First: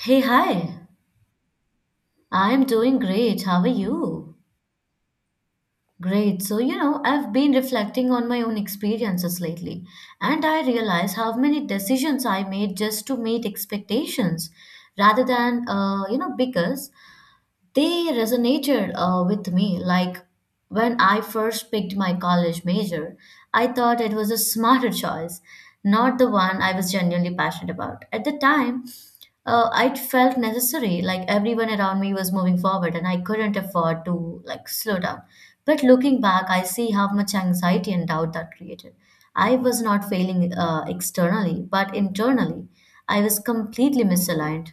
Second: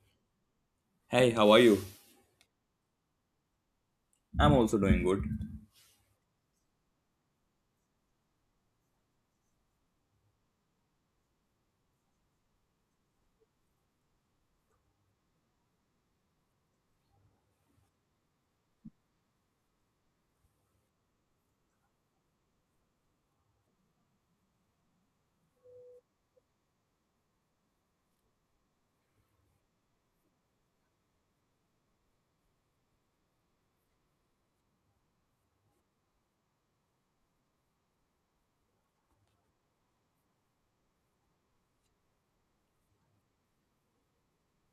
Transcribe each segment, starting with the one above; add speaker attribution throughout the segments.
Speaker 1: Hey, hi.
Speaker 2: Hey, how are you?
Speaker 1: I'm doing great. How are you?
Speaker 2: I'm also doing good.
Speaker 1: Great. So, I've been reflecting on my own experiences lately, and I realize how many decisions I made just to meet expectations rather than, because they resonated with me. Like when I first picked my college major, I thought it was a smarter choice, not the one I was genuinely passionate about. At the time, it felt necessary. Like everyone around me was moving forward, and I couldn't afford to like slow down. But looking back, I see how much anxiety and doubt that created. I was not failing externally, but internally, I was completely misaligned.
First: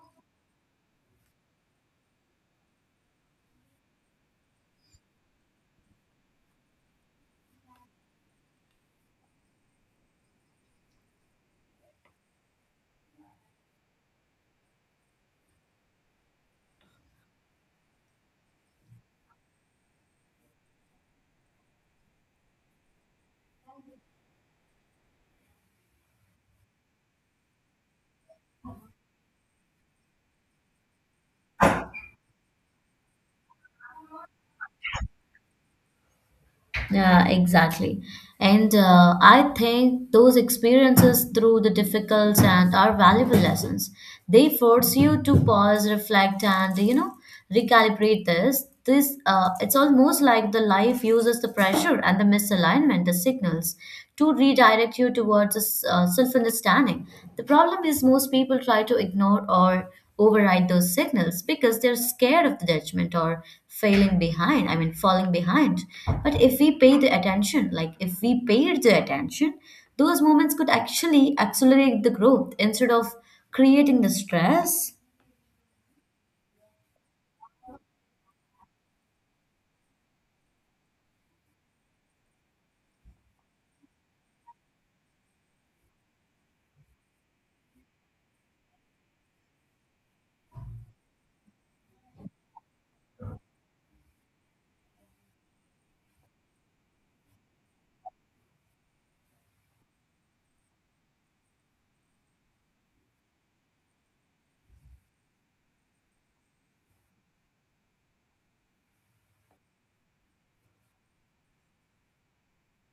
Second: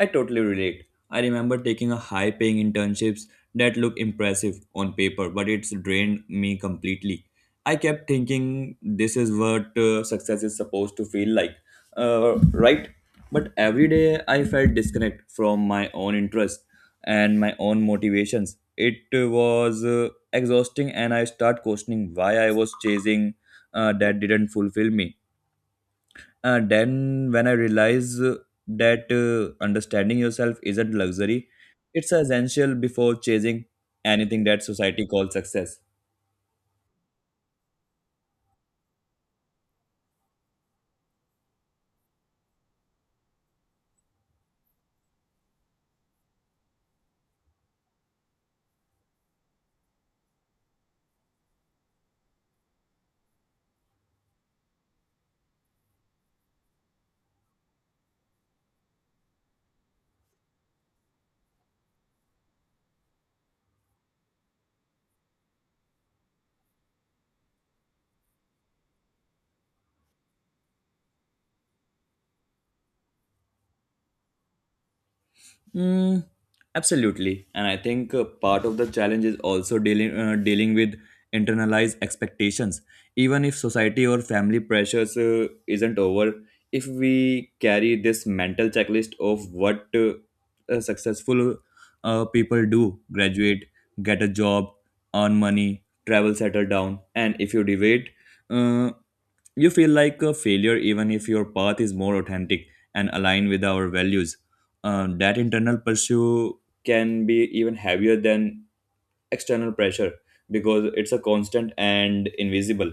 Speaker 2: I totally relate. I remember taking a high paying internships that look impressive on paper, but it's drained me completely. I kept thinking this is what success is supposed to feel like, right? But every day I felt disconnect from my own interests and my own motivations. It was exhausting, and I start questioning why I was chasing that didn't fulfill me. Then when I realized that understanding yourself isn't luxury, it's essential before chasing anything that society calls success.
Speaker 1: Yeah, exactly. And I think those experiences through the difficult and are valuable lessons. They force you to pause, reflect, and recalibrate this. It's almost like the life uses the pressure and the misalignment, the signals, to redirect you towards self-understanding. The problem is most people try to ignore or override those signals because they're scared of the judgment or failing behind I mean falling behind, but if we pay the attention like if we paid the attention, those moments could actually accelerate the growth instead of creating the stress.
Speaker 2: Mm, absolutely, and I think part of the challenge is also dealing with internalized expectations. Even if society or family pressures isn't over, if we carry this mental checklist of what successful people do, graduate, get a job, earn money, travel, settle down, and if you debate. Uh, you feel like a failure even if your path is more authentic and aligned with our values. That internal pursuit can be even heavier than external pressure because it's a constant and invisible.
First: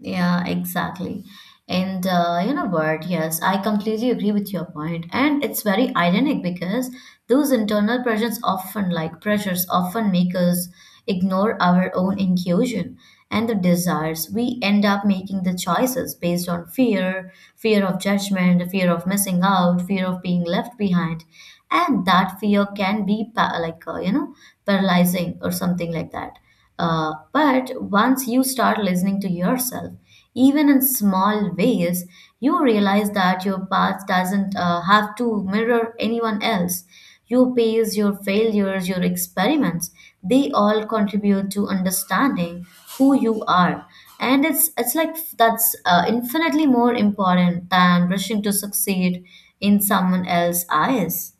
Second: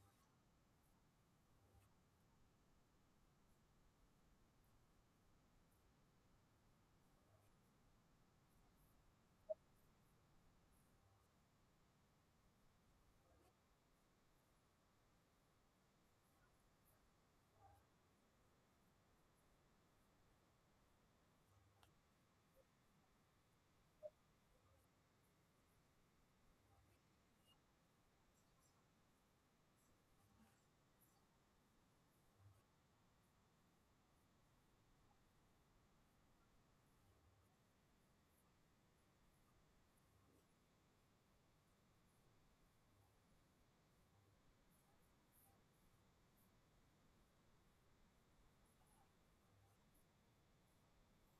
Speaker 1: Yeah, exactly. And you know what? Yes, I completely agree with your point. And it's very ironic because those internal pressures, often make us ignore our own intuition and the desires. We end up making the choices based on fear, fear of judgment, fear of missing out, fear of being left behind. And that fear can be paralyzing or something like that. But once you start listening to yourself, even in small ways, you realize that your path doesn't have to mirror anyone else. Your pace, your failures, your experiments, they all contribute to understanding who you are. And it's like that's infinitely more important than rushing to succeed in someone else's eyes.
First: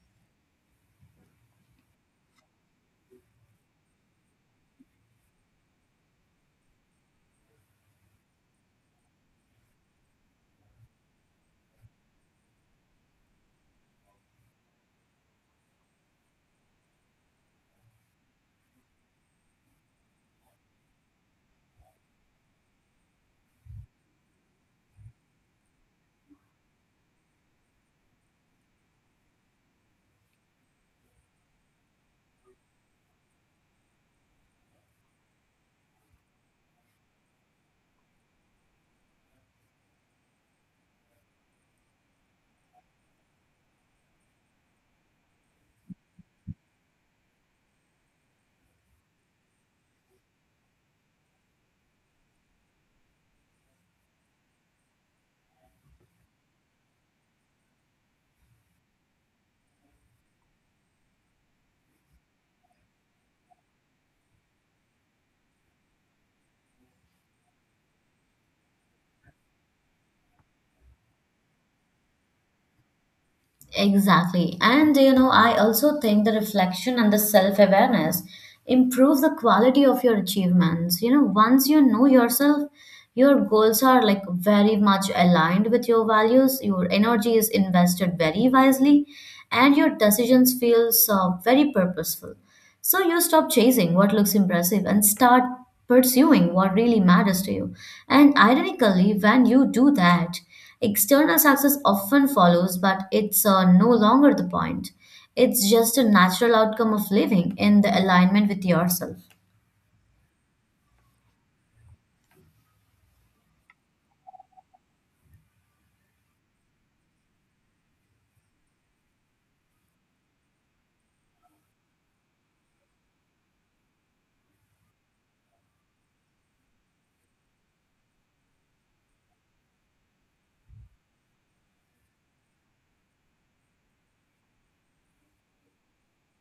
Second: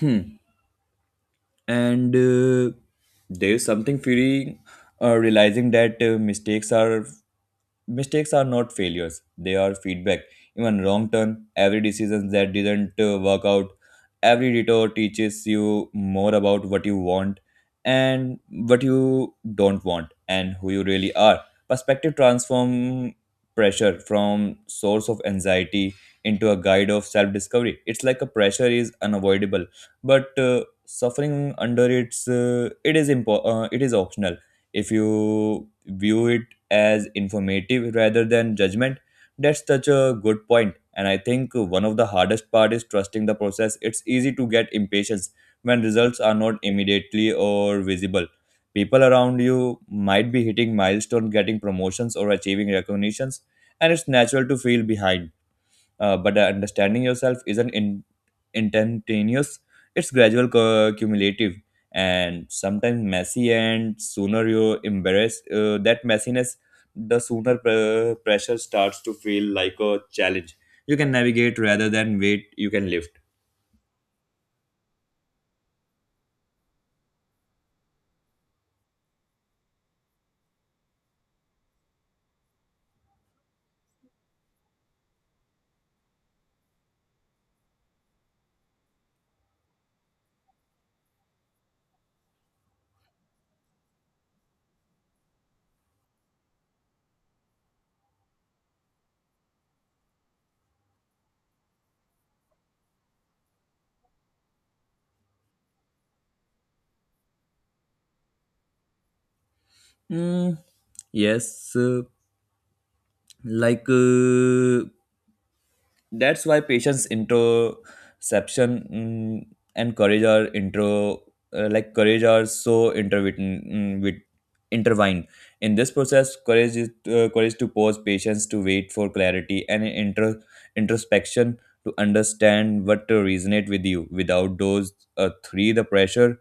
Speaker 2: Hmm. And there's something feeling realizing that mistakes are Mistakes are not failures, they are feedback. Even wrong turn, every decision that didn't work out, every detour teaches you more about what you want and what you don't want and who you really are. Perspective transform pressure from source of anxiety into a guide of self discovery. It's like a pressure is unavoidable, but suffering under it is it is optional if you view it as informative rather than judgment. That's such a good point. And I think one of the hardest part is trusting the process. It's easy to get impatient when results are not immediately or visible. People around you might be hitting milestones, getting promotions, or achieving recognitions, and it's natural to feel behind. But the understanding yourself isn't in, instantaneous, it's gradual, cumulative, and sometimes messy. And sooner you embrace that messiness, the sooner pressure starts to feel like a challenge. You can navigate rather than wait, you can lift.
Speaker 1: Exactly. And you know, I also think the reflection and the self awareness improve the quality of your achievements. You know, once you know yourself, your goals are like very much aligned with your values, your energy is invested very wisely, and your decisions feels very purposeful. So you stop chasing what looks impressive and start pursuing what really matters to you. And ironically, when you do that, external success often follows, but it's no longer the point. It's just a natural outcome of living in the alignment with yourself.
Speaker 2: Mm, yes, like. Uh, that's why patience interception mm, and courage are intro like courage are so interwoven mm, with intertwined in this process courage is courage to pause patience to wait for clarity and introspection to understand what to resonate with you without those three the pressure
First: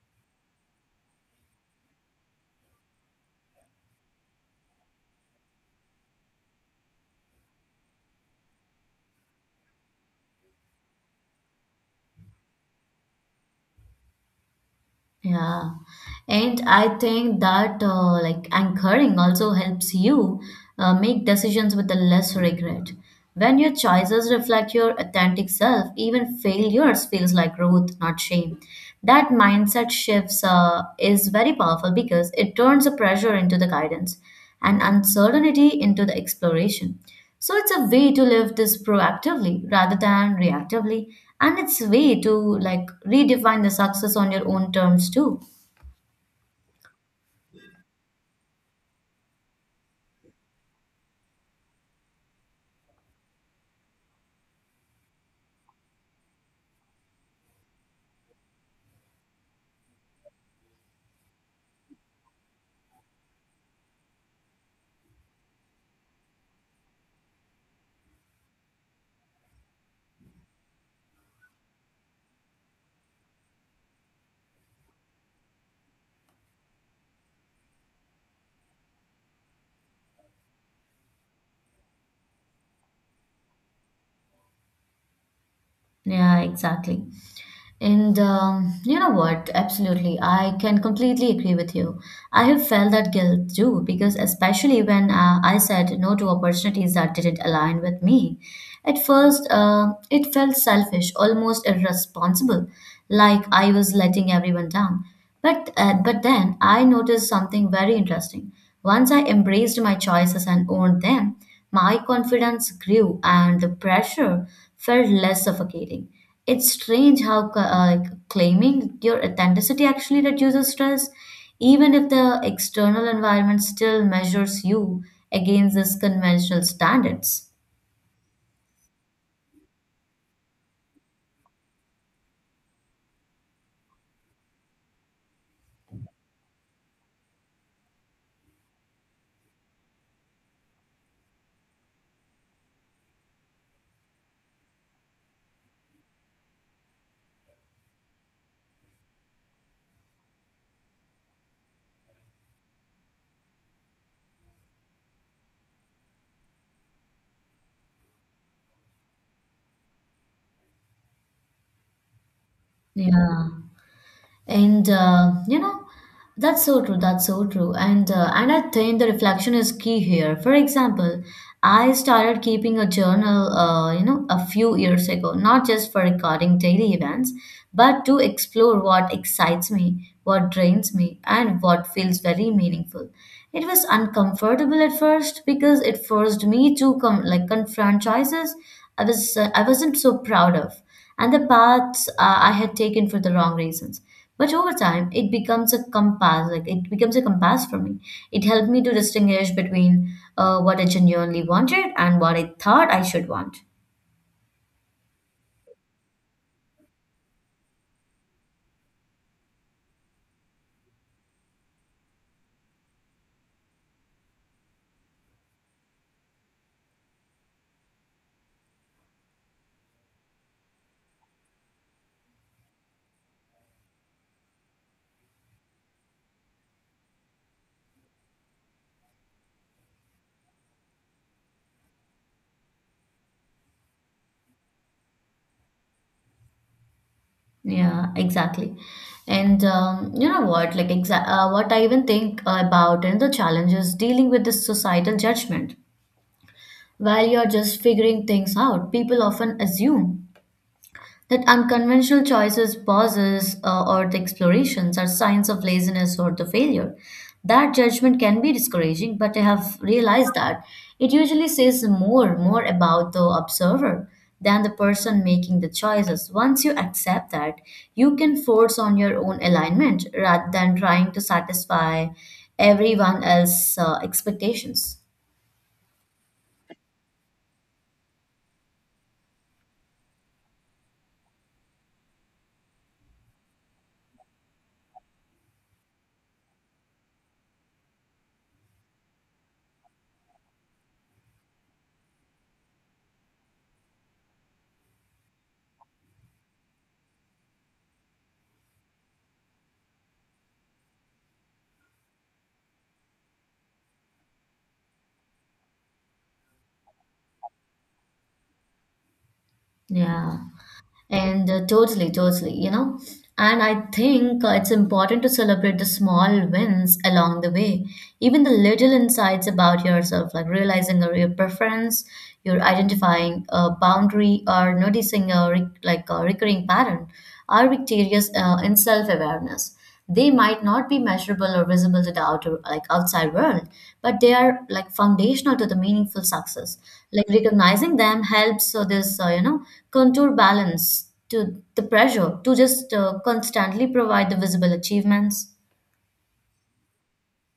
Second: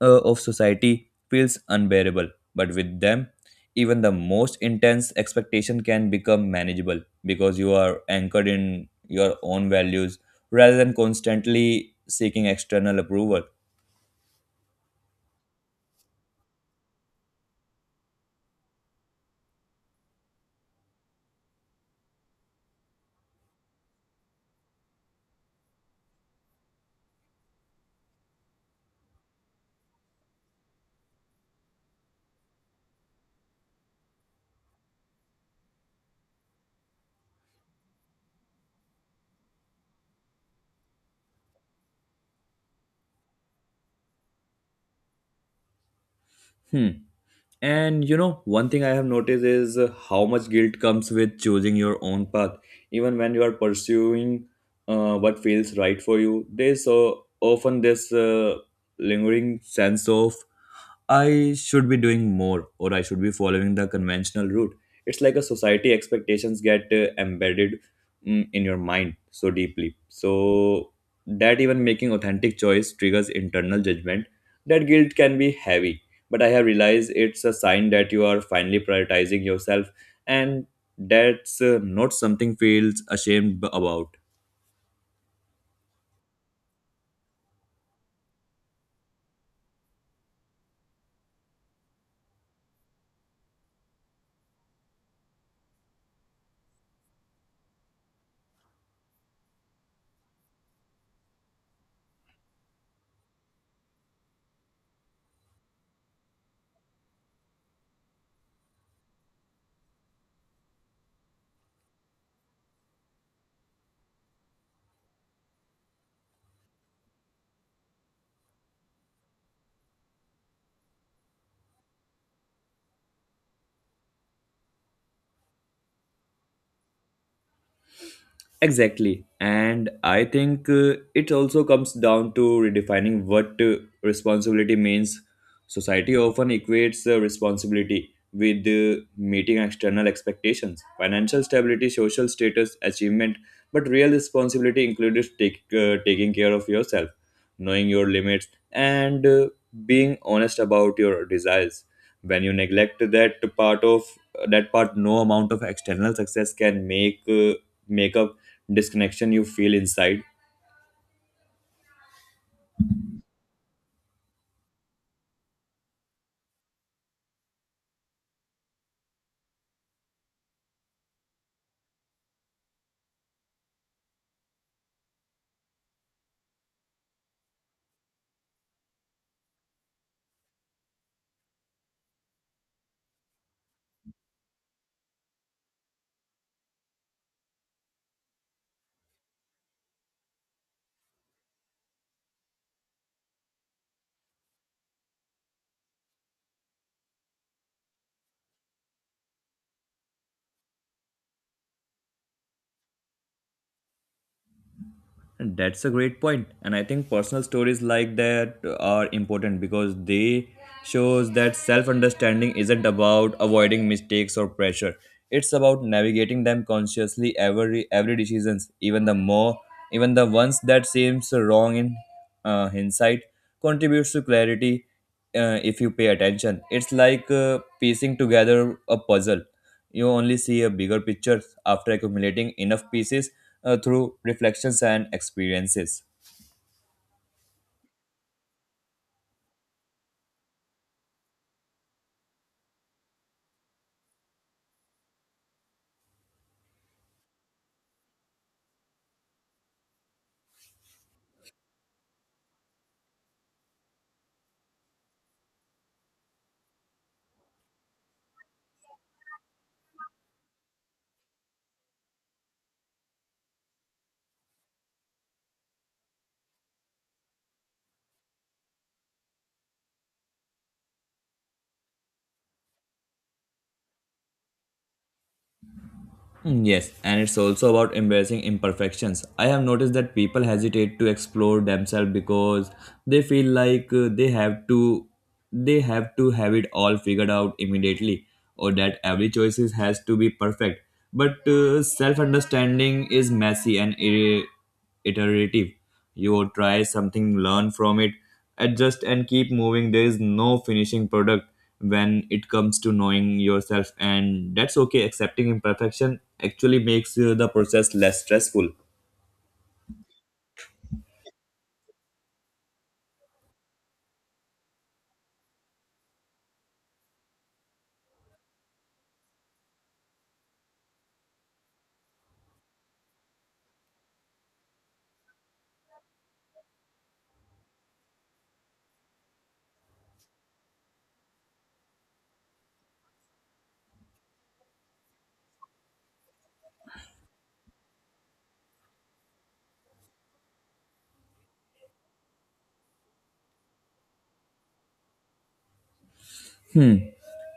Speaker 2: of society feels unbearable. But with them, even the most intense expectation can become manageable because you are anchored in your own values rather than constantly seeking external approval.
Speaker 1: Yeah, and I think that like anchoring also helps you make decisions with a less regret. When your choices reflect your authentic self, even failures feels like growth, not shame. That mindset shifts is very powerful because it turns the pressure into the guidance and uncertainty into the exploration. So it's a way to live this proactively rather than reactively, and it's a way to like redefine the success on your own terms too.
Speaker 2: Hmm. And you know, one thing I have noticed is how much guilt comes with choosing your own path. Even when you are pursuing what feels right for you, there's so often this lingering sense of I should be doing more or I should be following the conventional route. It's like a society expectations get embedded mm, in your mind so deeply. So that even making authentic choice triggers internal judgment. That guilt can be heavy, but I have realized it's a sign that you are finally prioritizing yourself and that's not something feels ashamed about.
Speaker 1: Yeah, exactly. And you know what? Absolutely. I can completely agree with you. I have felt that guilt too, because especially when I said no to opportunities that didn't align with me. At first, it felt selfish, almost irresponsible, like I was letting everyone down. But then I noticed something very interesting. Once I embraced my choices and owned them, my confidence grew and the pressure felt less suffocating. It's strange how claiming your authenticity actually reduces stress, even if the external environment still measures you against these conventional standards.
Speaker 2: Exactly. And I think it also comes down to redefining what responsibility means. Society often equates responsibility with meeting external expectations, financial stability, social status, achievement, but real responsibility includes taking care of yourself, knowing your limits, and being honest about your desires. When you neglect that part, no amount of external success can make up disconnection you feel inside.
Speaker 1: Yeah. And you know, that's so true. That's so true. And and I think the reflection is key here. For example, I started keeping a journal, a few years ago, not just for recording daily events, but to explore what excites me, what drains me, and what feels very meaningful. It was uncomfortable at first because it forced me to come like confront choices I wasn't so proud of, and the paths I had taken for the wrong reasons, but over time, it becomes a compass. Like it becomes a compass for me. It helped me to distinguish between what I genuinely wanted and what I thought I should want.
Speaker 2: And that's a great point and I think personal stories like that are important because they shows that self understanding isn't about avoiding mistakes or pressure. It's about navigating them consciously. Every decisions, even the ones that seems wrong in hindsight contributes to clarity if you pay attention. It's like piecing together a puzzle. You only see a bigger picture after accumulating enough pieces through reflections and experiences.
Speaker 1: Yeah, exactly. And you know what? Like what I even think about and the challenges dealing with this societal judgment. While you're just figuring things out, people often assume that unconventional choices, pauses, or the explorations are signs of laziness or the failure. That judgment can be discouraging, but I have realized that it usually says more about the observer than the person making the choices. Once you accept that, you can force on your own alignment rather than trying to satisfy everyone else's expectations.
Speaker 2: Mm, yes, and it's also about embracing imperfections. I have noticed that people hesitate to explore themselves because they feel like they have to have it all figured out immediately or that every has to be perfect. But self-understanding is messy and iterative. You try something, learn from it, adjust, and keep moving. There is no finishing product when it comes to knowing yourself, and that's okay. Accepting imperfection actually makes the process less stressful.
Speaker 1: Yeah. And totally, totally, you know. And I think it's important to celebrate the small wins along the way, even the little insights about yourself, like realizing a real preference, you're identifying a boundary, or noticing a a recurring pattern, are victorious in self-awareness. They might not be measurable or visible to the outer like outside world, but they are like foundational to the meaningful success. Like recognizing them helps so this, contour balance to the pressure to just constantly provide the visible achievements.
Speaker 2: Hmm.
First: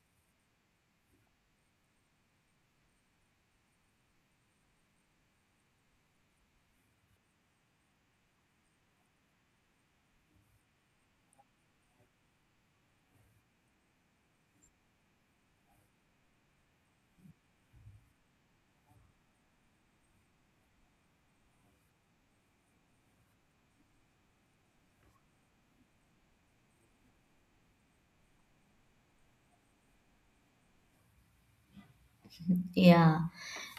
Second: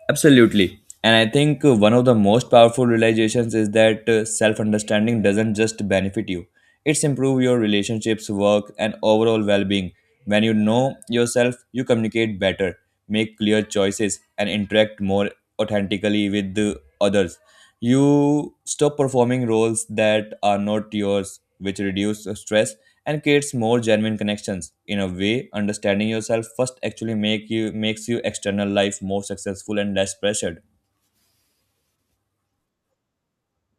Speaker 2: Absolutely. And I think one of the most powerful realizations is that self understanding doesn't just benefit you, it's improve your relationships, work, and overall well being. When you know yourself, you communicate better, make clear choices, and interact more authentically with the others. You stop performing roles that are not yours, which reduce stress and creates more genuine connections. In a way, understanding yourself first actually makes you external life more successful and less pressured.
Speaker 1: Yeah.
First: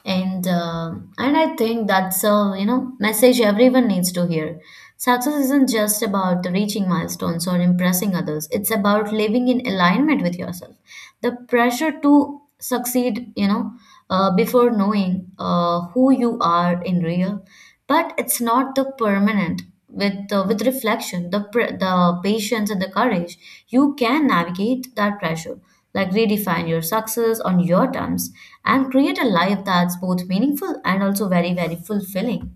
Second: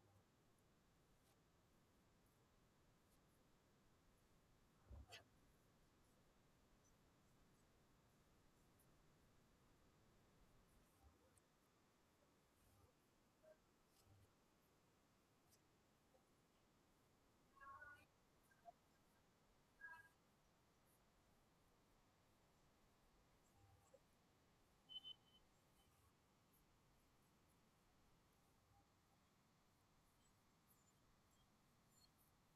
Speaker 1: And I think that's a, you know, message everyone needs to hear. Success isn't just about reaching milestones or impressing others. It's about living in alignment with yourself. The pressure to succeed, before knowing who you are in real, but it's not the permanent. With reflection, the patience and the courage, you can navigate that pressure like redefine your success on your terms and create a life that's both meaningful and also very very fulfilling.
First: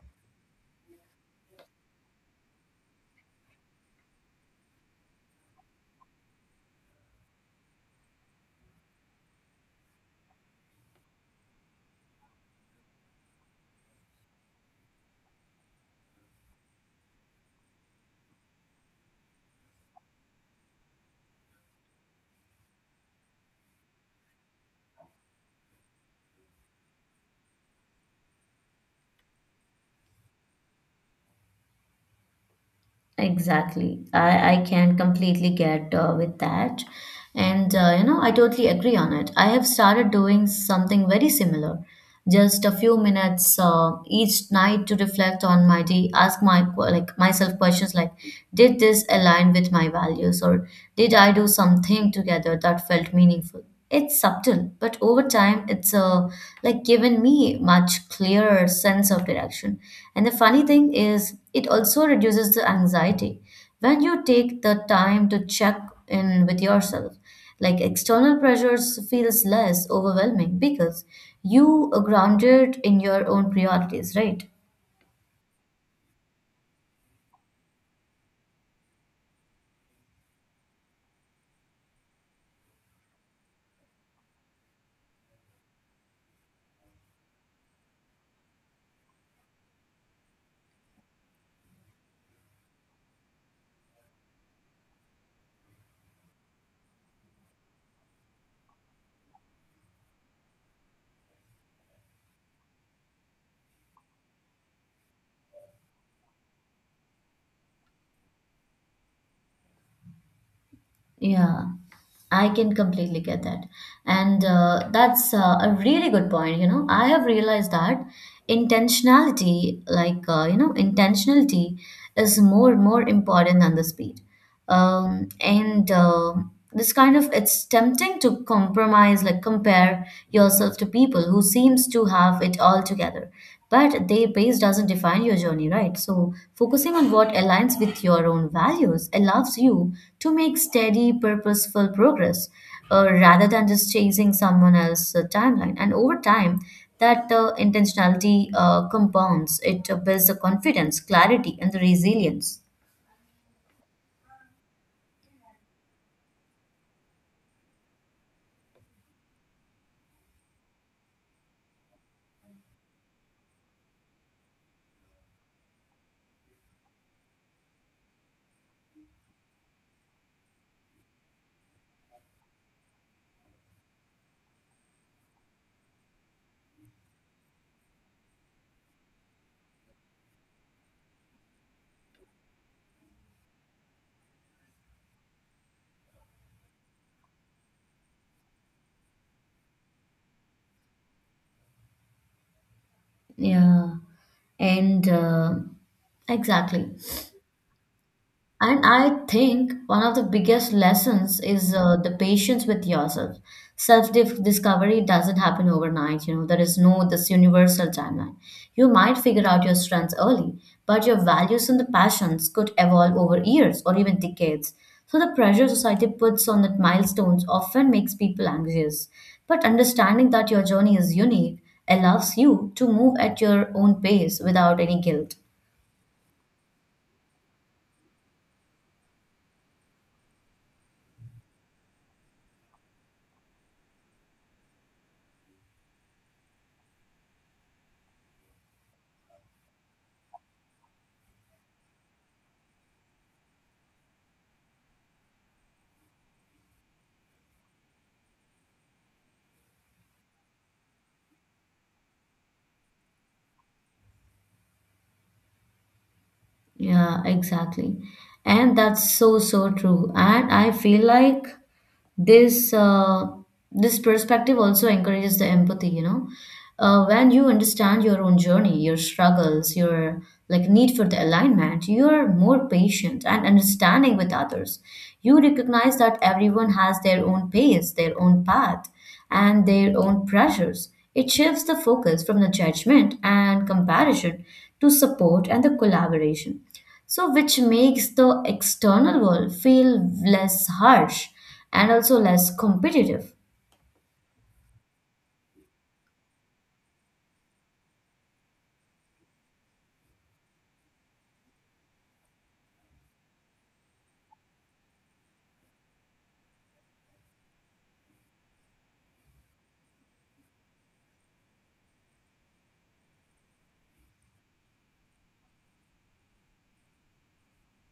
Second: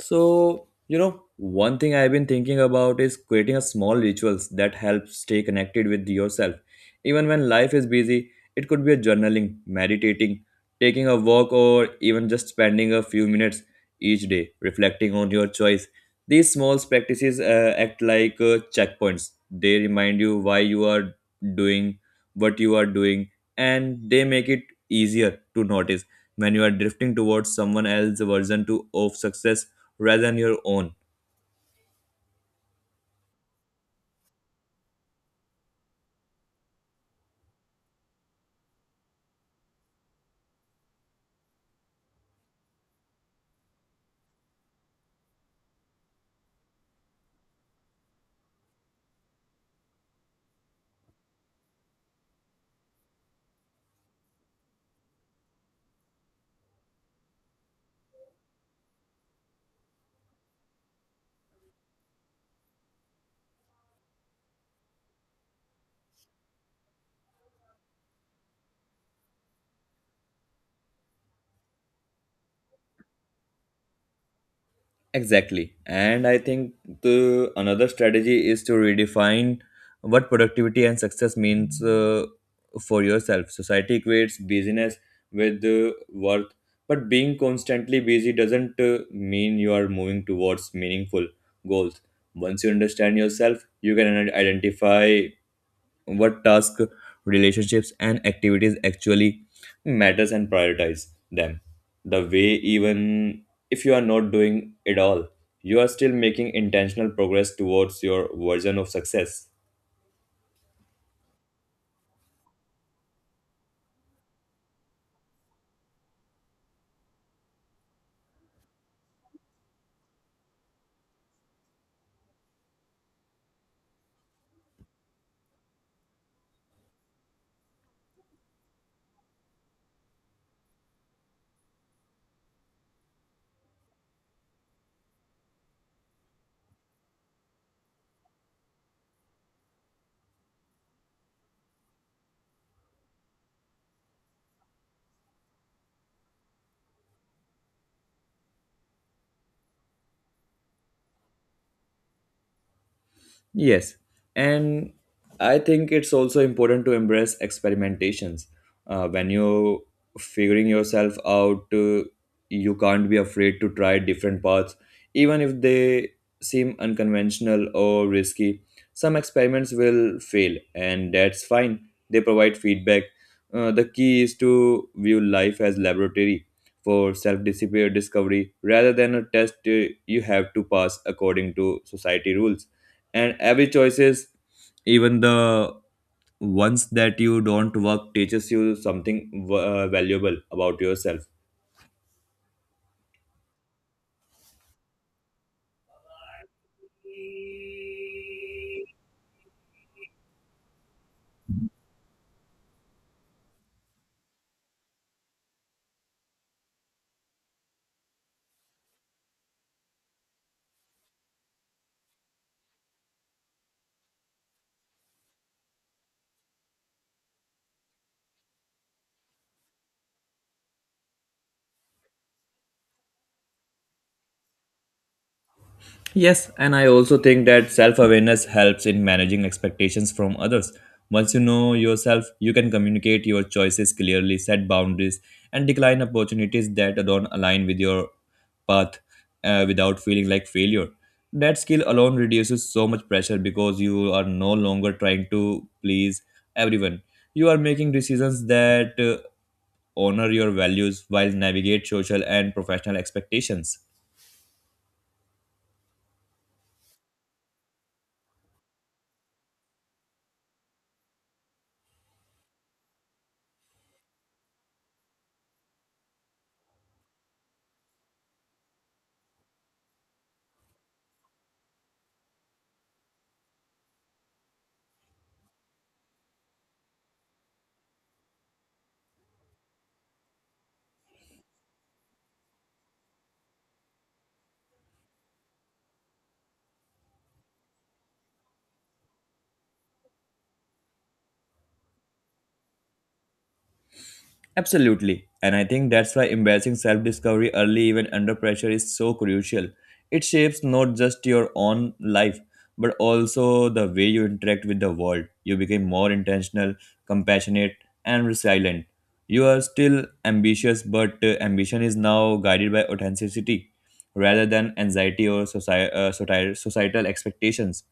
Speaker 2: So, you know, one thing I've been thinking about is creating a small rituals that help stay connected with yourself. Even when life is busy, it could be a journaling, meditating, taking a walk or even just spending a few minutes each day reflecting on your choice. These small practices act like checkpoints. They remind you why you are doing what you are doing and they make it easier to notice when you are drifting towards someone else's version to, of success rather than your own.
Speaker 1: Exactly. I can completely get with that. And, you know, I totally agree on it. I have started doing something very similar. Just a few minutes each night to reflect on my day, ask my like myself questions like, did this align with my values or did I do something together that felt meaningful? It's subtle, but over time, it's like given me much clearer sense of direction. And the funny thing is, it also reduces the anxiety when you take the time to check in with yourself. Like external pressures feels less overwhelming because you are grounded in your own priorities, right?
Speaker 2: Exactly, and I think the another strategy is to redefine what productivity and success means for yourself. Society equates busyness with worth, but being constantly busy doesn't mean you are moving towards meaningful goals. Once you understand yourself you can identify what task, relationships and activities actually matters and prioritize them the way. Even if you are not doing it all, you are still making intentional progress towards your version of success.
Speaker 1: Yeah, I can completely get that. And that's a really good point. You know, I have realized that intentionality, intentionality is more important than the speed. And this kind of it's tempting to compromise like compare yourself to people who seems to have it all together, but their pace doesn't define your journey, right? So focusing on what aligns with your own values allows you to make steady purposeful progress, rather than just chasing someone else's timeline. And over time, that intentionality compounds. It builds the confidence, clarity and the resilience.
Speaker 2: Yes, and I think it's also important to embrace experimentations. When you're figuring yourself out, you can't be afraid to try different paths, even if they seem unconventional or risky. Some experiments will fail, and that's fine. They provide feedback. The key is to view life as laboratory for self-discovery rather than a test you have to pass according to society rules. And every choices, even the ones that you don't work, teaches you something valuable about yourself.
Speaker 1: Yeah and Exactly. And I think one of the biggest lessons is the patience with yourself. Self discovery doesn't happen overnight. You know, there is no this universal timeline. You might figure out your strengths early, but your values and the passions could evolve over years or even decades. So the pressure society puts on that milestones often makes people anxious. But understanding that your journey is unique allows you to move at your own pace without any guilt.
Speaker 2: Yes, and I also think that self awareness helps in managing expectations from others. Once you know yourself, you can communicate your choices clearly, set boundaries, and decline opportunities that don't align with your path without feeling like failure. That skill alone reduces so much pressure because you are no longer trying to please everyone. You are making decisions that honor your values while navigate social and professional expectations.
Speaker 1: Yeah, exactly. And that's so, so true. And I feel like this this perspective also encourages the empathy, you know. When you understand your own journey, your struggles, your need for the alignment, you are more patient and understanding with others. You recognize that everyone has their own pace, their own path, and their own pressures. It shifts the focus from the judgment and comparison to support and the collaboration. So, which makes the external world feel less harsh and also less competitive.
Speaker 2: Absolutely. And I think that's why embracing self discovery early, even under pressure, is so crucial. It shapes not just your own life, but also the way you interact with the world. You become more intentional, compassionate, and resilient. You are still ambitious, but ambition is now guided by authenticity rather than anxiety or societal expectations.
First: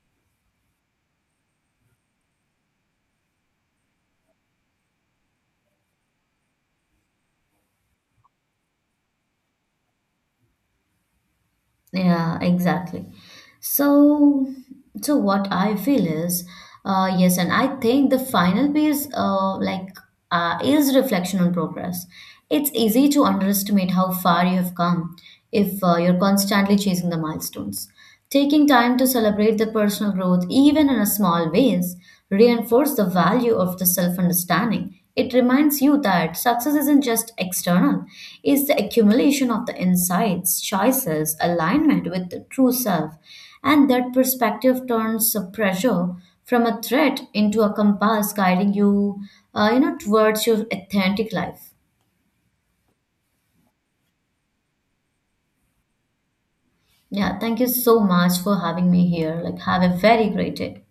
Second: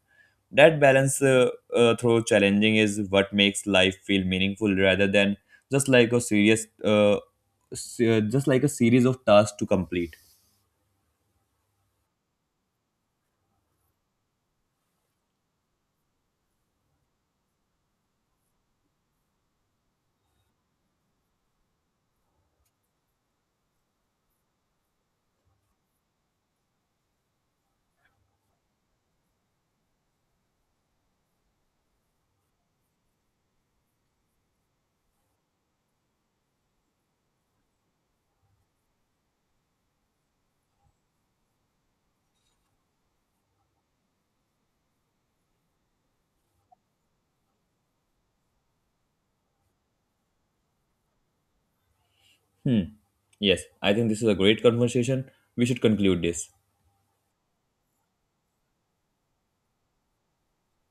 Speaker 2: That balance through challenging is what makes life feel meaningful rather than just like a serious, uh, just like a series of tasks to complete.
Speaker 1: Yeah, exactly. So, so what I feel is, yes, and I think the final piece, is reflection on progress. It's easy to underestimate how far you have come if you're constantly chasing the milestones. Taking time to celebrate the personal growth, even in a small ways, reinforce the value of the self-understanding. It reminds you that success isn't just external, it's the accumulation of the insights, choices, alignment with the true self. And that perspective turns the pressure from a threat into a compass guiding you, towards your authentic life.
Speaker 2: Hmm. Yes, I think this is a great conversation. We should conclude this.
Speaker 1: Yeah, thank you so much for having me here. Like, have a very great day.